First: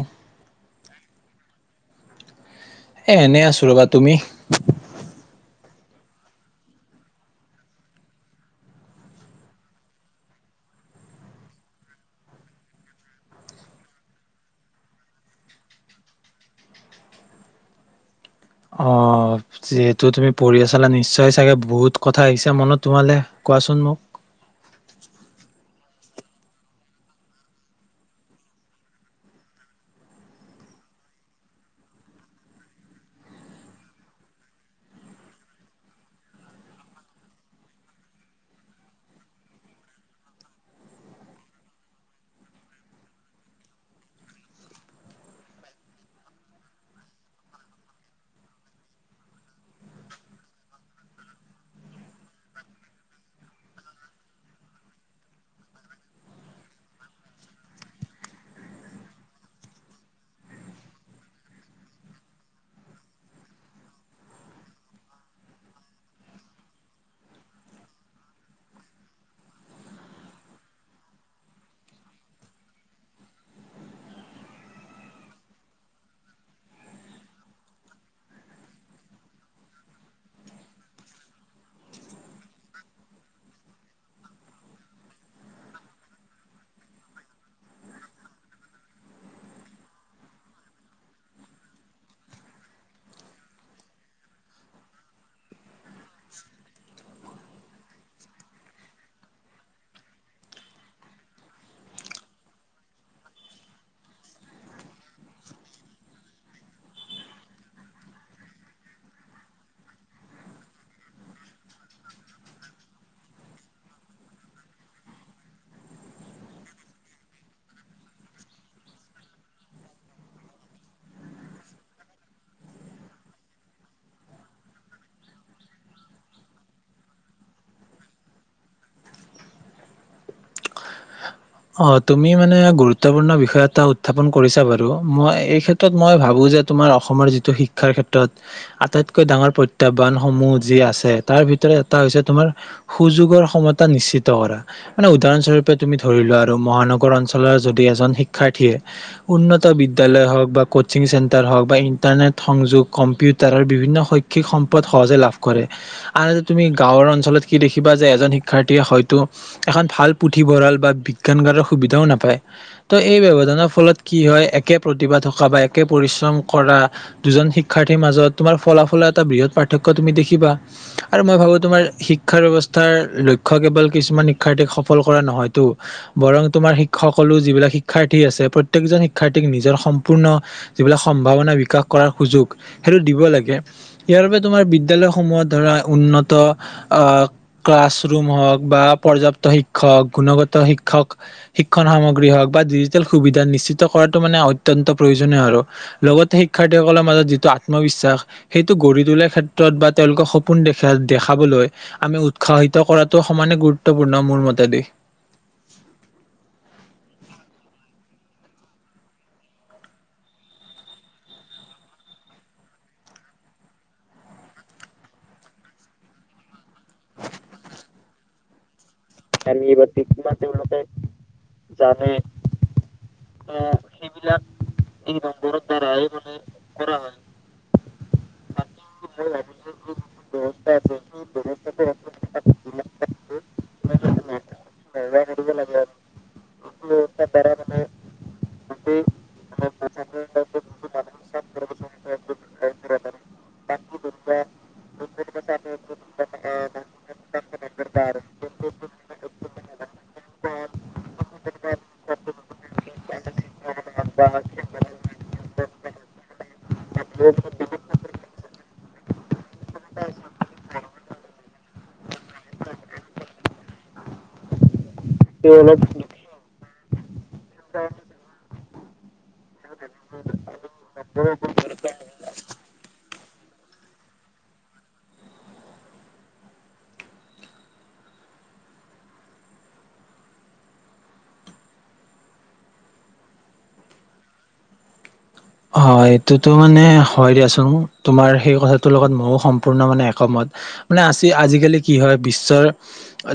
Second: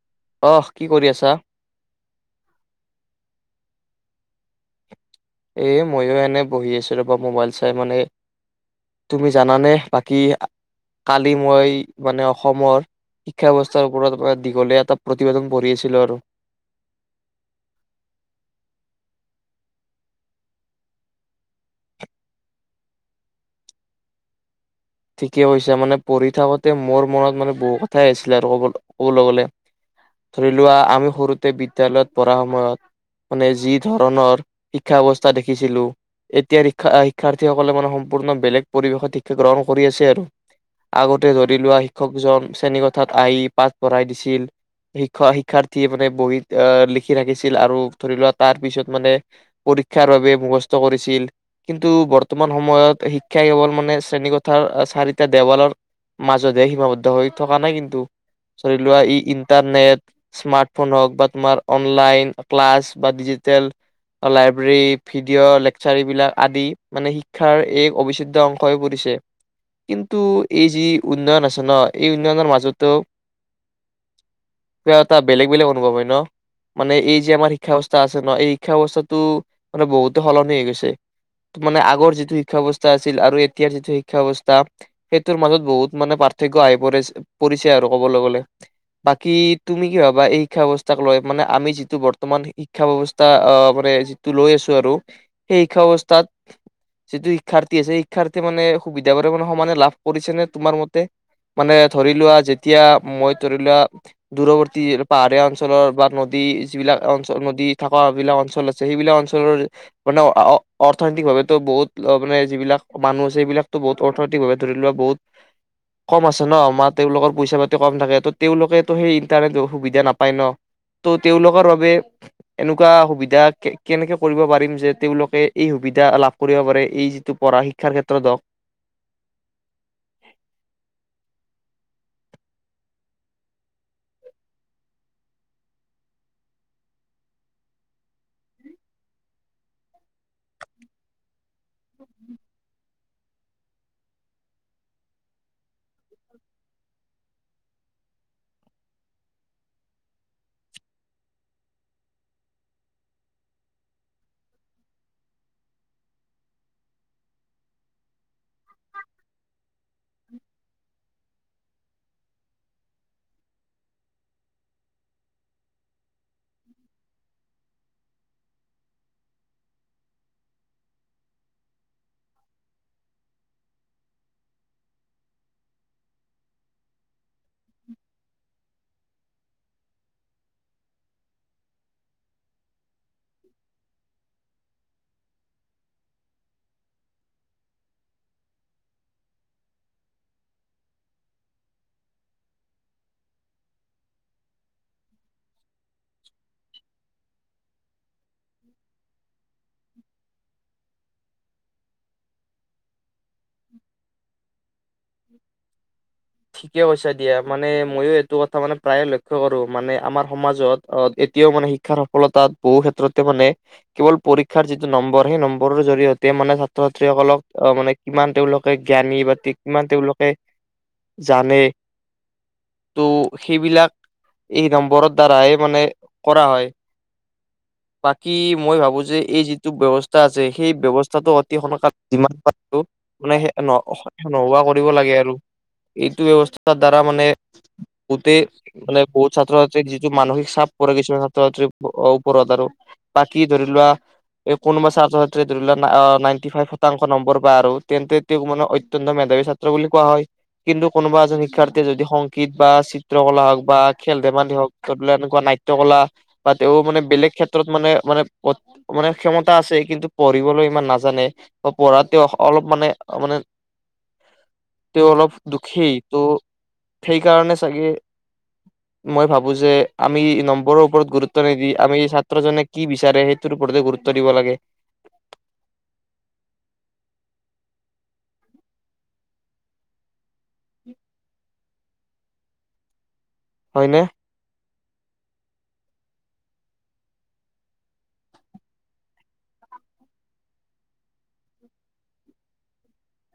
এহ অহ কি কৰি আছা? এ এনেই আছো ৰবা তুমি এ ময়ো এনে বহি আছিলো ক মোবাইল চাই মানে তুমি জানানে বাকী কালি মই মানে অসমৰ শিক্ষা ব্যৱস্থাৰ ওপৰত পুৰা দীঘলীয়া এটা প্ৰতিবেদন পঢ়ি আছিলো আৰু অ যিহেতু তুমি পঢ়ি ছালা নিশ্চয় চাগে বহুত কথা আহিছে মনত তোমালে কোৱাচোন মোক ঠিকে কৈছা মানে পঢ়ি থাকোতে মোৰ মনত মানে বহু কথাই আছিলে আৰু কব কবলৈ গ'লে ধৰি লোৱা আমি সৰুতে বিদ্যালয়ত পঢ়া সময়ত মানে যি ধৰণৰ শিক্ষা ব্যৱস্থা দেখিছিলো এতিয়া শিক্ষা শিক্ষাৰ্থীসকলে মানে সম্পূৰ্ণ বেলেগ পৰিৱেশত শিক্ষা গ্ৰহণ কৰি আছে আৰু আগতে ধৰি লোৱা শিক্ষকজন শ্ৰেণীকথাত আহি পাঠ পঢ়াই দিছিল শিক্ষ শিক্ষাৰ্থীয়ে মানে বহি আহ লিখি থাকিছিল আৰু ধৰি লোৱা তাৰ পিছত মানে পৰীক্ষাৰ বাবে মুখস্থ কৰিছিল কিন্তু বৰ্তমান সময়ত শিক্ষা কেৱল মানে শ্ৰেণী ল চাৰিটা দেৱালৰ মাজতহে সীমাবদ্ধ হৈ থকা নাই কিন্তু ধৰি লোৱা ই ইণ্টাৰনেট স্মাৰ্টফোন হওঁক বা তোমাৰ অনলাইন ক্লাছ বা ডিজিটেল লাইব্ৰেৰী, ভিডিঅ' লেকচাৰ এইবিলাক আদি মানে শিক্ষাৰ এই অবিচ্ছেদ্য অংশ হৈ পৰিছে। কিন্তু এই যি উন্নয়ন আছে ন এই উন্নয়নৰ মাজতো কিবা এটা বেলেগ বেলেগ অনুভৱ হয় ন মানে এই যে আমাৰ শিক্ষাৱস্থা আছে ন এই শিক্ষাৱস্থাটো মানে বহুতো সলনি হৈ গৈছে মানে আগৰ যিটো শিক্ষাব্যৱস্থা আছিল শিক্ষাব্যবস্থা সেইটোৰ মাজত বহুত মানে পাৰ্থক্য আহি প পৰিছে আৰু ক'বলৈ গ'লে বাকী তুমি কি ভাবা এই শিক্ষা ব্যৱস্থাক লৈ মানে আমি যিটো বৰ্তমান শিক্ষা ব্যৱস্থা আহ মানে যিটো লৈ আছোঁ আৰু সেই শিক্ষা ব্যৱস্থাত যিটো শিক্ষাৰ্থী আছে শিক্ষাৰ্থীয়ে মানে সুবিধা বোৰো মানে সমানে লাভ কৰিছেনে তোমাৰ মতে মানে ধৰি লোৱা যেতিয়া মই ধৰি লোৱা দূৰৱৰ্তী পাহাৰীয়া অঞ্চলৰ বা নদী যিবিলাক অঞ্চল নদী থকা বিলাক অঞ্চল আছে সেইবিলাক অঞ্চলৰ মানে অৰ্থনৈতিকভাৱে টো বহুত মানে যিবিলাক মানুহ আছে সেইবিলাক বহুত অৰ্থনৈতিক ভাৱে ধৰি লোৱা বহুত কম আছে ন মাৰ তেওঁলোকৰ পইচা পাতি কম থাকে ত' তেওঁলোকে তো সেই ইন্টাৰনেট সুবিধা নাপায় ন ত' তেওঁলোকৰ বাবে এনেকুৱা সুবিধা কেনেকে কৰিব পাৰিম যে তেওঁলোকে এই সুবিধা লাভ কৰিব পাৰে এই যিটো পঢ়া শিক্ষাৰ ক্ষেত্ৰত হওঁক অ তুমি মানে গুৰুত্বপূৰ্ণ বিষয় এটা উত্থাপন কৰিছা বাৰু মই এই ক্ষেত্ৰত মই ভাবো যে তোমাৰ অসমৰ যিটো শিক্ষাৰ ক্ষেত্ৰত আটাইতকৈ ডাঙৰ প্ৰত্যাহ্বান সমূহ যি আছে তাৰ ভিতৰত এটা হৈছে তোমাৰ সুযোগৰ সমতা নিশ্চিত কৰা মানে উদাহৰণ স্বৰূপে তুমি ধৰি লোৱা। আৰু মহানগৰ অঞ্চলৰ যদি এজন শিক্ষাৰ্থীয়ে উন্নত বিদ্যালয় হওঁক বা কচিং চেন্টাৰ হওঁক বা ইন্টাৰনেট সংযোগ কম্পিউাৰ বিভিন্ন শৈক্ষিক সম্পদ সহজে লাভ কৰে আনহাতে তুমি গাঁৱৰ অঞ্চলত কি দেখিবা যে এজন শিক্ষাৰ্থীয়ে হয়তো এখন ভাল পুথিভঁৰাল বা সুবিধাও নাপায় ত' এই ব্যৱধানৰ ফলত কি হয় একে প্ৰতিভা থকা বা একে পৰিশ্ৰম কৰা দুজন শিক্ষাৰ্থীৰ মাজত তোমাৰ ফলাফলৰ এটা বৃহৎ পাৰ্থক্য তুমি দেখিবা আৰু মই ভাবো তোমাৰ শিক্ষা ব্যৱস্থাৰ লক্ষ্য কেৱল কিছুমান শিক্ষাৰ্থীক সফল কৰা নহয়তো। বৰং তোমাৰ শিক্ষকসকলো যিবিলাক শিক্ষাৰ্থী আছে প্ৰত্যেকজন শিক্ষাৰ্থীক নিজৰ সম্পূৰ্ণ যিবিলাক সম্ভাৱনা বিকাশ কৰাৰ সুযোগ সেইটো দিব লাগে ইয়াৰ বাবে তোমাৰ বিদ্যালয়সমূহত ধৰা উন্নত আ ক্লাছৰুম হওঁক বা পৰ্যাপ্ত শিক্ষক গুণগত শিক্ষক। শিক্ষণ সামগ্ৰী হওঁক বা ডিজিটেল সুবিধা নিশ্চিত কৰাটো মানে অত্যন্ত প্ৰয়োজনীয় আৰু লগতে শিক্ষাৰ্থীসকলৰ মাজত যিটো আত্মবিশ্বাস। সেইটো গঢ়ি তোলাৰ ক্ষেত্ৰত বা তেওঁলোকৰ সপোন দেখ। যাক দেখাবলৈ আমি উৎসাহিত কৰাত ত সমানে গুৰুত্বপূৰ্ণ মোৰ মতে দি। ঠিকে কৈছা দিয়া মানে মইো এইটো কথা মানে প্ৰায়ে লক্ষ্য কৰো মানে আমাৰ সমাজত অ এতিয়াও মানে শিক্ষাৰ সফলতাত বহু ক্ষেত্ৰতে মানে কেৱল পৰীক্ষাৰ যিটো নম্বৰ সেই নম্বৰৰ জৰি়য়তে মানে ছাত্ৰ ছাত্ৰীসকলক আহ মানে কিমান তেওঁলোকে। জ্ঞানীবাতিক। কিমান তেওঁলোকে জানে ত' সেইবিলাক এই নম্বৰৰ দ্বাৰাহে মানে কৰা হয় বাকী মই ভাবো যে এই যিটো ব্যৱস্থা আছে সেই ব্যৱস্থাটো অতি সোনাল যিমান প মানে। নোহোৱা কৰিব লাগে আৰু এইটো ব্যৱস্থাৰ দ্বাৰা মানে বহুতে মানে বহুত ছাত্ৰ ছাত্ৰী যিটো মানসিক চাপ পৰে কিছুমান ছাত্ৰ ছাত্ৰী ওপৰত আৰু বাকি ধৰি লোৱা এই কোনোবা ছাত্ৰ ছাত্ৰীয়ে ধৰি লোৱা নাইনটি ফাইভ শতাংশ নম্বৰ পায় আৰু তেন্তে তেওঁক মানে। অতন্ত মেধৱী ছাত্ৰ বুলি কোৱা হয় কিন্তু কোনোবা এজন শিক্ষাৰ্থীয়ে যদি সংগীত বা চিত্ৰকলা হওক বা খেল ধেমালি হওক এনেকুৱা নাট্য কলা বা। তেওঁ মানে বেলেগ ক্ষেত্ৰত মানে মানে। মানে ক্ষমতা আছে কিন্তু পঢ়িবলৈ ইমান নাজানে পঢ়াতে অলপ মানে মানে। তেওঁ অলপ দুখেই ত। সেইকাৰণে চাগে। মই ভাৱো যে আমি নম্বৰৰ ওপৰত গুৰুত্ব নিদি আমি ছাত্ৰ জনে কি বিচাৰে সেইটোৰ ওপৰতে গুৰুত্ব দিব লাগে। উম। হয়নে? হয় এইটোতো মানে হয় দিয়াচোন তোমাৰ সেই কথাটোৰ লগত ময়ো সম্পূৰ্ণ মানে একমত মানে আজি আজিকালি কি হয় বিশ্বৰ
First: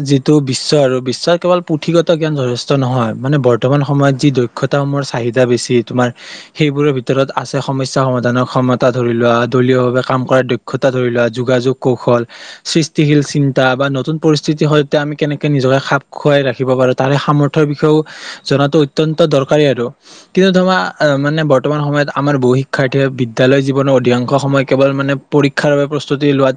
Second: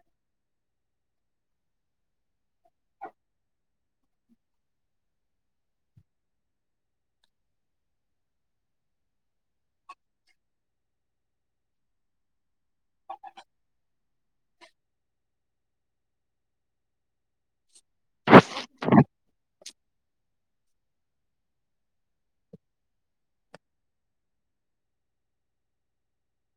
যিটো বিশ্ব আৰু বিশ্বৰ কেৱল পুথিগত জ্ঞান যথেষ্ট নহয় মানে বৰ্তমান সময়ত যি দক্ষতামূহৰ চাহিদা বেছি তোমাৰ সেইবোৰৰ ভিতৰত। ভিতৰত আছে সমস্যা সমাধানৰ ক্ষমতা ধৰি লোৱা দলীয় ভাৱে কাম কৰাৰ দক্ষতা ধৰি লোৱা যোগাযোগ কৌশল সৃষ্টিশীল চিন্তা বা নতুন পৰিস্থিতিৰ সৈতে আমি কেনেকে নিজকে খাপ খুৱাই ৰাখিব পাৰো তাৰে সামৰ্থয়ৰ বিষয়েও জাতো অত্য়ন্ত দৰকাৰী আৰু কিন্তু ধৰা মানেৰ। বৰ্তমান সময়ত আমাৰ বহু শিক্ষাৰ্থীয়ে বিদ্যালয় জীৱনৰ অধিকাংশ সময় কেৱল মানে পৰীক্ষাৰ বাবে প্ৰস্তুতি লোৱাত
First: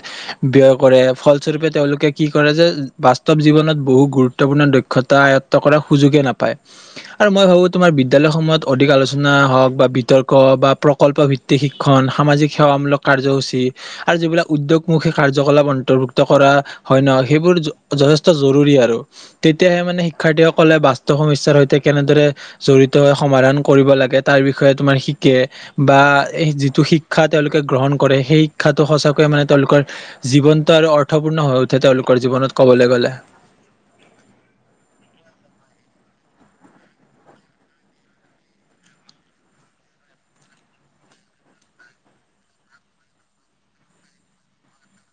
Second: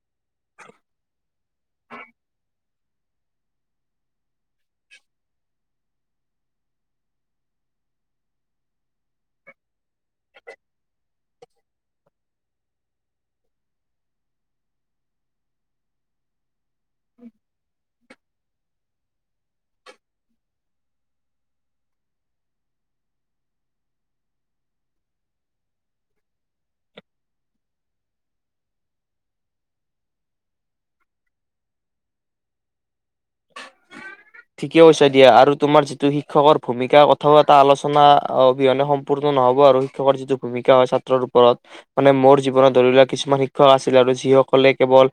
ব্যয় কৰে ফলস্বৰূপে তেওঁলোকে কি কৰে যে বাস্তৱ জীৱনত বহু গুৰুত্বপূৰ্ণ দক্ষতা আয়ত্ব কৰাৰ সুযোগে নাপায় আৰু মই ভাবো তোমাৰ বিদ্যালয়সমূহত অধিক আলোচনা হওক বা। বিতৰ্ক বা প্ৰকল্প ভিত্তিক শিক্ষণ সামাজিক সেৱামূলক কাৰ্যসূচী আৰু যিবিলাক উদ্যোগমূখী কাৰ্যকলাপ অন্তৰ্ভুক্ত কৰা হয় ন সেইবোৰ যথেষ্ট জৰুৰী আৰু তেতিয়াহে মানে শিক্ষাৰ্থীসকলে বাস্তৱ সমস্যয়াৰ সৈতে কেনেদৰে জড়িত হৈ সমাধান কৰিব লাগে তাৰ বিষয়ে। তোমাৰ শিকে বা যিটো শিক্ষা তেওঁলোকে গ্ৰহণ কৰে সেই শিক্ষাটো সঁচাকয়ে মানে তেওঁলোকৰ জীৱনটো আৰু অৰ্থপূৰ্ণ হৈ উঠে তেওঁলোকৰ জীৱনত ক'বলৈ গ'লে। ঠিকে কৈছ দিয়া আৰু তোমাৰ যিটো শিক্ষকৰ ভূমিকা কথাও এটা আলোচনা অবিহনে সম্পূৰ্ণ নহব আৰু শিক্ষকৰ যিটো ভূমিকা হয় ছাত্ৰৰ ওপৰত মানে মোৰ জীৱনত ধৰি লোৱা কিছুমান শিক্ষক আছিল আৰু যিসকলে কেৱল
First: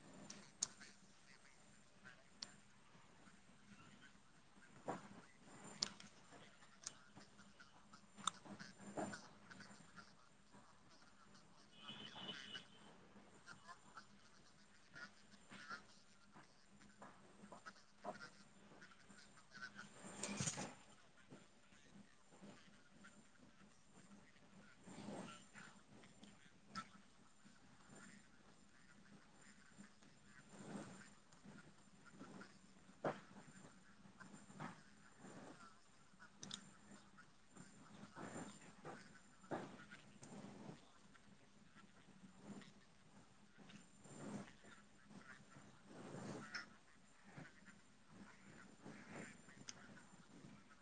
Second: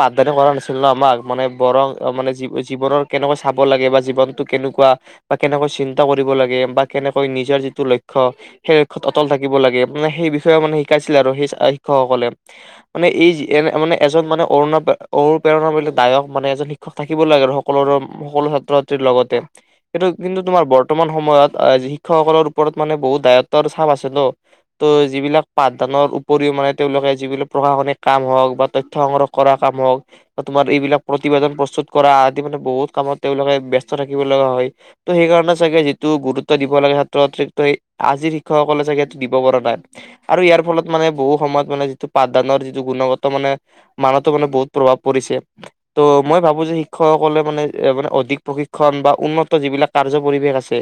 পাঠদানি কৰা নাছিল ন আমাক মানে বৰং মানে জীৱনৰ কেনেকুৱা। চাব লাগে বা জীৱনটো কেনেকুৱা বা কেনেকৈ চিন্তা কৰিব লাগে বা কেনেকৈ নিজৰ যিটো লক্ষ্য সেই লক্ষ্য়ত অটল থাকিব লাগে মানে সেই বিষয়ে মানে শিকাইছিলে আৰু সেই শিক্ষকসকলে মানে এই এনে মানে এজন মানে অৰুণা অৰুণপ্ৰেৰণিলাক দায়ক মানে এজন শিক্ষক থাকিব লাগে আৰু সকলোৰে। সকলো ছাত্ৰ ছাত্ৰীৰ লগতে কিটো কিন্তু তোমাৰ বৰ্তমান সময়ত শিক্ষকসকলৰ ওপৰত মানে বহুত দায়ত্বৰ চাপ আছে ন ত' যিবিলাক পাঠদানৰ উপৰিও মানে তেওঁলোকে যিবিলাক প্ৰশাসনিক কাম হওঁক বা তথ্য সংগ্ৰহ কৰা কাম হওক বা তোমাৰ এইবিলাক প্ৰতিবেদন প্ৰস্তুত কৰা আদি মানে বহুত। কামত তেওঁলোকে ব্যস্ত থাকিব লগা হয় ত' সেই কাৰণে চাগে যিটো গুৰুত্ব দিব লাগে ছাত্ৰ ছাত্ৰী ত আজিৰ শিক্ষকসকলে চাগে সেইটো দিব পৰা নাই আৰু ইয়াৰ ফলত মানে বহু সময়ত মানে যিটো পাঠদানৰ যিটো গুণগত মানে মানতো মানে বহুত প্ৰভাৱ পৰিছে ত' মই ভাবো যে শিক্ষকসকলে মানে। এ মানে অধিক প্ৰশিক্ষণ বা উন্নত যিবিলাক কাৰ্য পৰিৱেশ আছে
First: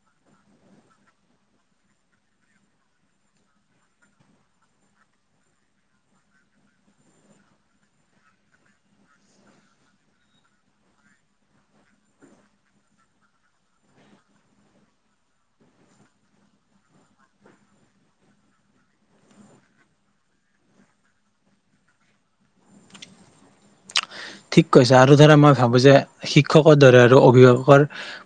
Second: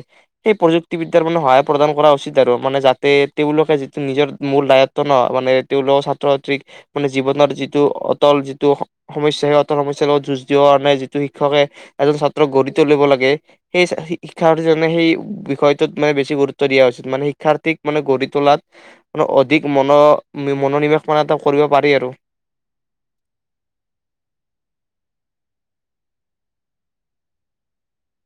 সেই প্ৰযুক্তিবিদ্যয়াৰ মানে সহায় প্ৰদান কৰা উচিত আৰু মানে যাতে তেওঁলোকে যিটো নিজৰ মূল দায়ত্ব ন মানে তেওঁলোকৰ ছাত্ৰ ছাত্ৰীক মানে জীৱনৰ যিটো অটল যিটো সমস্যা সেই অটল সমস্যাৰ লগত যুঁজ দিবৰ কাৰণে যিটো শিক্ষকে। এজন ছাত্ৰক গঢ়ি তুলিব লাগে সেই শিক্ষাৰ্থীজনে সেই বিষয়টোত মানে বেছি গুৰুত্ব দিয়া উচিত মানে শিক্ষাৰ্থীক মানে গঢ়ি তোলাত অধিক মন মনোনিৱেশ মানে এটা কৰিব পাৰি আৰু। ঠিক কৈছা আৰু ধৰা মই ভাবোঁ যে শিক্ষকৰ দৰে আৰু অভিভাৱকৰ।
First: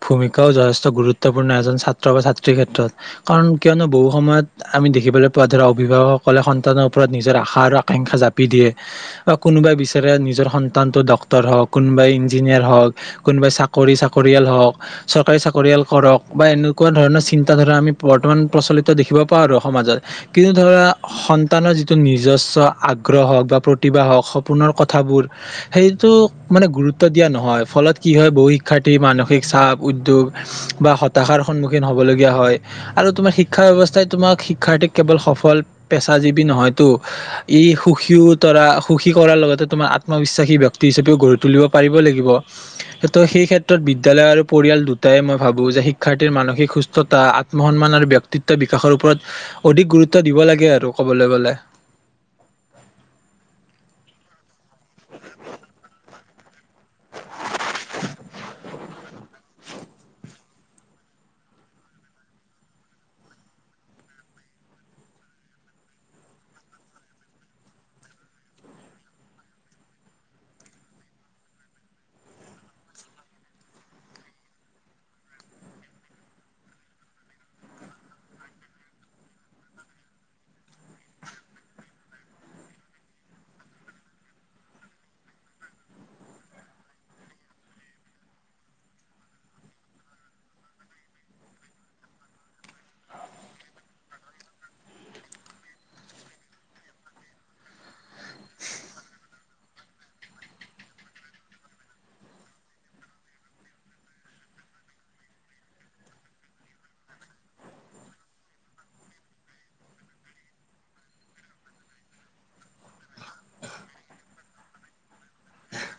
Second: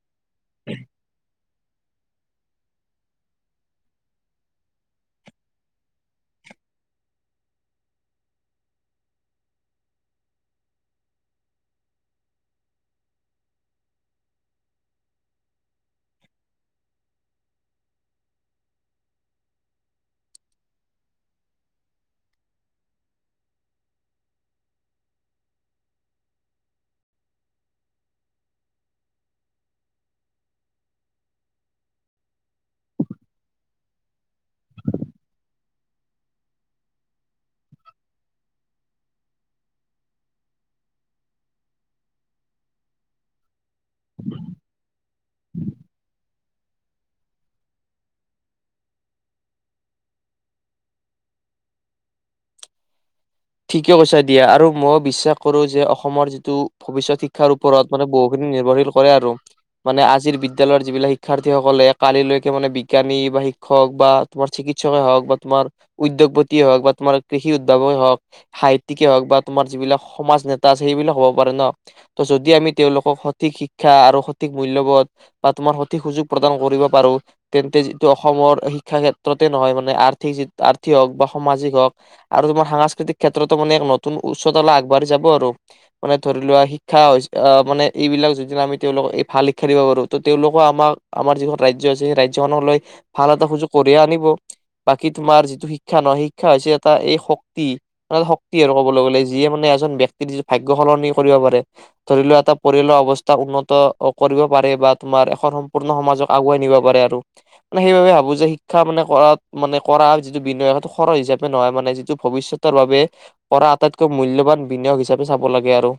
ভূমিকাও যথেষ্ট গুৰুত্ব। এজন ছাত্ৰ বা ছাত্ৰীৰ ক্ষেত্ৰত কাৰণ কিয়নো বহু সময়ত আমি দেখিবলৈ পোৱা ধৰা অভিভাৱকসকলে সন্তানৰ ওপৰত নিজৰ আশা আৰু আকাংক্ষা জাপি দিয়ে বা কোনোবাই বিচাৰে নিজৰ স। সন্তানটো ডক্ক্তৰ হওক কোনোবাই ইঞ্জিনিয়াৰ হওক কোনোবাই চাকৰি চাকৰিয়াল হওক চৰকাৰী চাকৰিয়াল কৰক বা এনেকুৱা ধৰণৰ চিন্তা ধৰাৰা আমি বৰ্তমান প্ৰচলিত দেখিব পাওঁ আৰু সমাজত কিন্তু ধৰা সন্তানৰ যিটো নিজস্ব আগ্ৰহ হওক বা প্ৰতিভা হওক সপোনৰ কথাবোৰ। সেইটো মানে গুৰুত্ব দিয়া নহয় ফলত কি হয় বহু শিক্ষাৰ্থীৰ মানসিক চাপ উদ্যোগ বা হতাশাৰ সন্মুখীন হবলগীয়া হয় আৰু তোমাৰ শিক্ষা ব্যৱস্থাই তোমাক শিক্ষাৰ্থীক কেৱল সফল পেচাজীৱী নহয়তো ই সুখীও তৰা সুখী কৰাৰ লগতে তোমাৰ। আত্মবিশ্বাসী ব্যক্তি হিচাপেও গঢ়ি তুলিব পাৰিব লাগিব ত সেই ক্ষেত্ৰত। বিদ্যালয় আৰু পৰিয়াল দু। তাকে মই ভাবো যে শিক্ষাৰ্থীৰ মানসিক সুস্থতা আত্মসন্মান আৰু ব্যক্তিত্ব বিকাশৰ ওপৰত অধিক গুৰুত্ব দিব লাগে আৰু ক'বলৈ গলে। ঠিকে কৈছা দিয়া আৰু মই বিশ্বাস কৰো যে অসমৰ যিটো ভৱিষ্যত শিক্ষাৰ ওপৰত মানে বহুখিনি নিৰ্ভৰশীল কৰে আৰু মানে আজিৰ বিদায়লয়ৰ যিবিলাক শিক্ষাৰ্থীসকলে কালিলৈকে মানে বিজ্ঞানী বা শিক্ষক বা তোমাৰ চিকিৎসকে হওক বা তোমাৰ উদ্যোগপতিয়ে হওক বা তোমাৰ কৃষি উদাৱকেই হওঁক্, সাহিত্যিকে হওক বা তোমাৰ যিবিলাক সমাজ নেতা আছে সেইবিলাক হ'ব পাৰে ন ত যদি আমি তেওঁলোকক সঠিক শিক্ষা আৰু সঠিক মূল্যবত বা তোমাৰ সঠিক সুযোগ প্ৰদান কৰিব পাৰো তেন্তে যিটো অসমৰ শিক্ষা ক্ষেত্ৰতে নহয় মানে আৰ্থিকি আৰ্থিক হওক বা সামাজিক হওঁক আৰু তোমাৰ সাংস্কৃতিক। ক্ষেত্ৰতো মানে এক নতুন উচ্চতলা আগবাঢ়ি যাব আৰু মানে ধৰি লোৱা শিক্ষা আহ মানে এইবিলাক যদি আমি তেওঁলোকক এই ভাল শিক্ষা দিব পাৰো ত তেওঁলোকো আমাক আমাৰ যিখন ৰাজ্য আছে সেই ৰাজ্যখনলৈ ভাল এটা সুযোগ কঢ়িয়াই আনিব বাকী তোমাৰ যিটো শিক্ষা নহয় শিক্ষা হৈছে এটা এই শক্তি। শক্তি আৰু ক'বলৈ গ'লে যিয়ে মানে এজন ব্যক্তিৰ যি ভাগয় সলনি কৰিব পাৰে ধৰি লও এটা পৰিয়ালৰ অৱস্থা উন্নত কৰিব পাৰে বা তোমাৰ এখন সম্পূৰ্ণ সমাজক আগুৱাই নিব পাৰে আৰু মানে সেইবাবে ভাবো যে শিক্ষা মানে কৰাত মানে কৰা যিটো বিন সেইটো সৰ হিচাপে নহয় মানে যিটো ভৱিষ্যত। কৰাৰ বাবে পৰা আটাইতকৈ মূল্যবান বিনিয়োগ হিচাপে চাব লাগে আৰু,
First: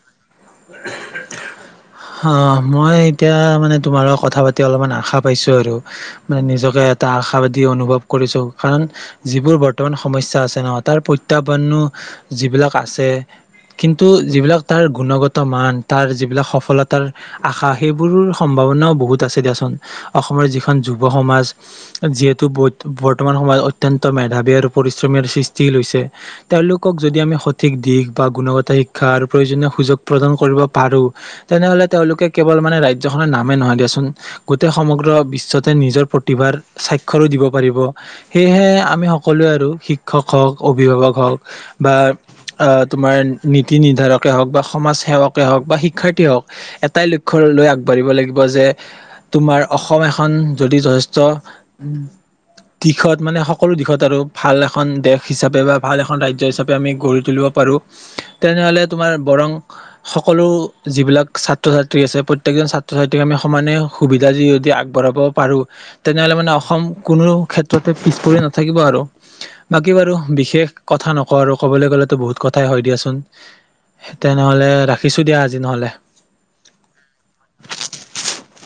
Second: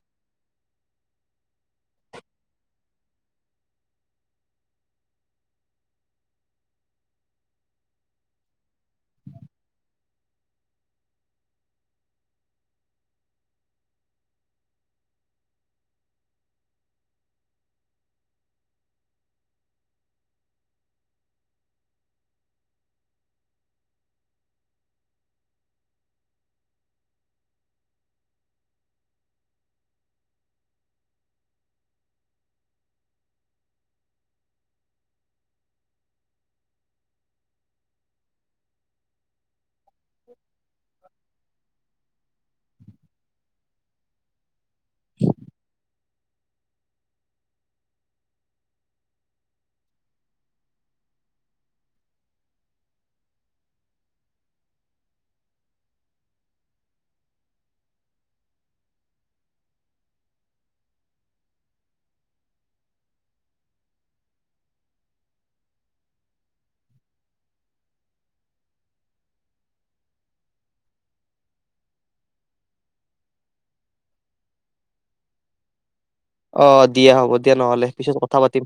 অ মই এতিয়া মানে তোমাৰ লগ কথা পাতি অলপমান আশা পাইছো আৰু মানে নিজকে এটা আশাবাদী অনুভৱ কৰিছো কাৰণ যিবোৰ বৰ্তমান সমস্যা আছে ন তাৰ প্ৰত্যাহ্বানো যিবিলাক আছে কিন্তু যিবিলাক তাৰ গুণগত মান তাৰ যিবিলাক সফলতা। তাৰ আশা সেইবোৰৰ সম্ভাৱনাও বহুত আছে দিয়াচোন অসমৰ যিখন যুৱ সমাজ যিহেতু বৰ্তমান সময়ত অত্ন্ত মেধাৱী আৰু পৰিশ্ৰমীৰ সৃষ্টি লৈছে তেওঁলোকক যদি আমি সঠিক দিশ বা গুণগত শিক্ষা আৰু প্ৰয়োজনীয় সুযোগ প্ৰদান কৰিব পাৰো তেনেহ'লে তেওঁলোকে কেৱল মানে ৰাজ্যখনৰ নামেই নহয় দিয়াচোন গোটেই সমগ্ৰ বিশ্বতে নিজৰ প্ৰতিভাৰ স্বাক্ষৰো দিব পাৰিব সেয়েহে আমি সকলোৱে আৰু- শিক্ষক হওক, অভিভাৱক হওক বা তোমাৰ নীতি নিৰ্ধাৰকে হওক বা সমাজ সেৱকে হওক বা শিক্ষাৰ্থীয়ে হওক। এটাই লক্ষ্য লৈ আগবাঢ়িব লাগিব যে তোমাৰ অসম এখন যদি যথেষ্ট দিশত মানে সকলো দিশত আৰু ভাল এখন দেশ হিচাপে বা ভাল এখন ৰাজ্য হিচাপে আমি গঢ়ি তুলিব পাৰো, তেনেহলে তোমাৰ বৰং সকলো যিবিলাক ছাত্ৰ-ছাত্ৰী আছে, প্ৰত্যেককজন ছাত্ৰ-ছাত্ৰীক আমি সমানে সুবিধা যদি আগবঢ়াব পাৰো তেনেহলে মানে অসম কোনো ক্ষেত্ৰতে পিছ পৰি নাথাকিব আৰু বাকী বাৰু বিশেষ কথা নকওঁ আৰু ক'বলৈ গ'লেতো বহুত কথাই হয় দিয়াচোন। তেনেহলে ৰাখিছো দিয়া আজি নহ'লে। অ দিয়া, হ'ব দিয়া নহ'লে। পিছত কথা পাতিম।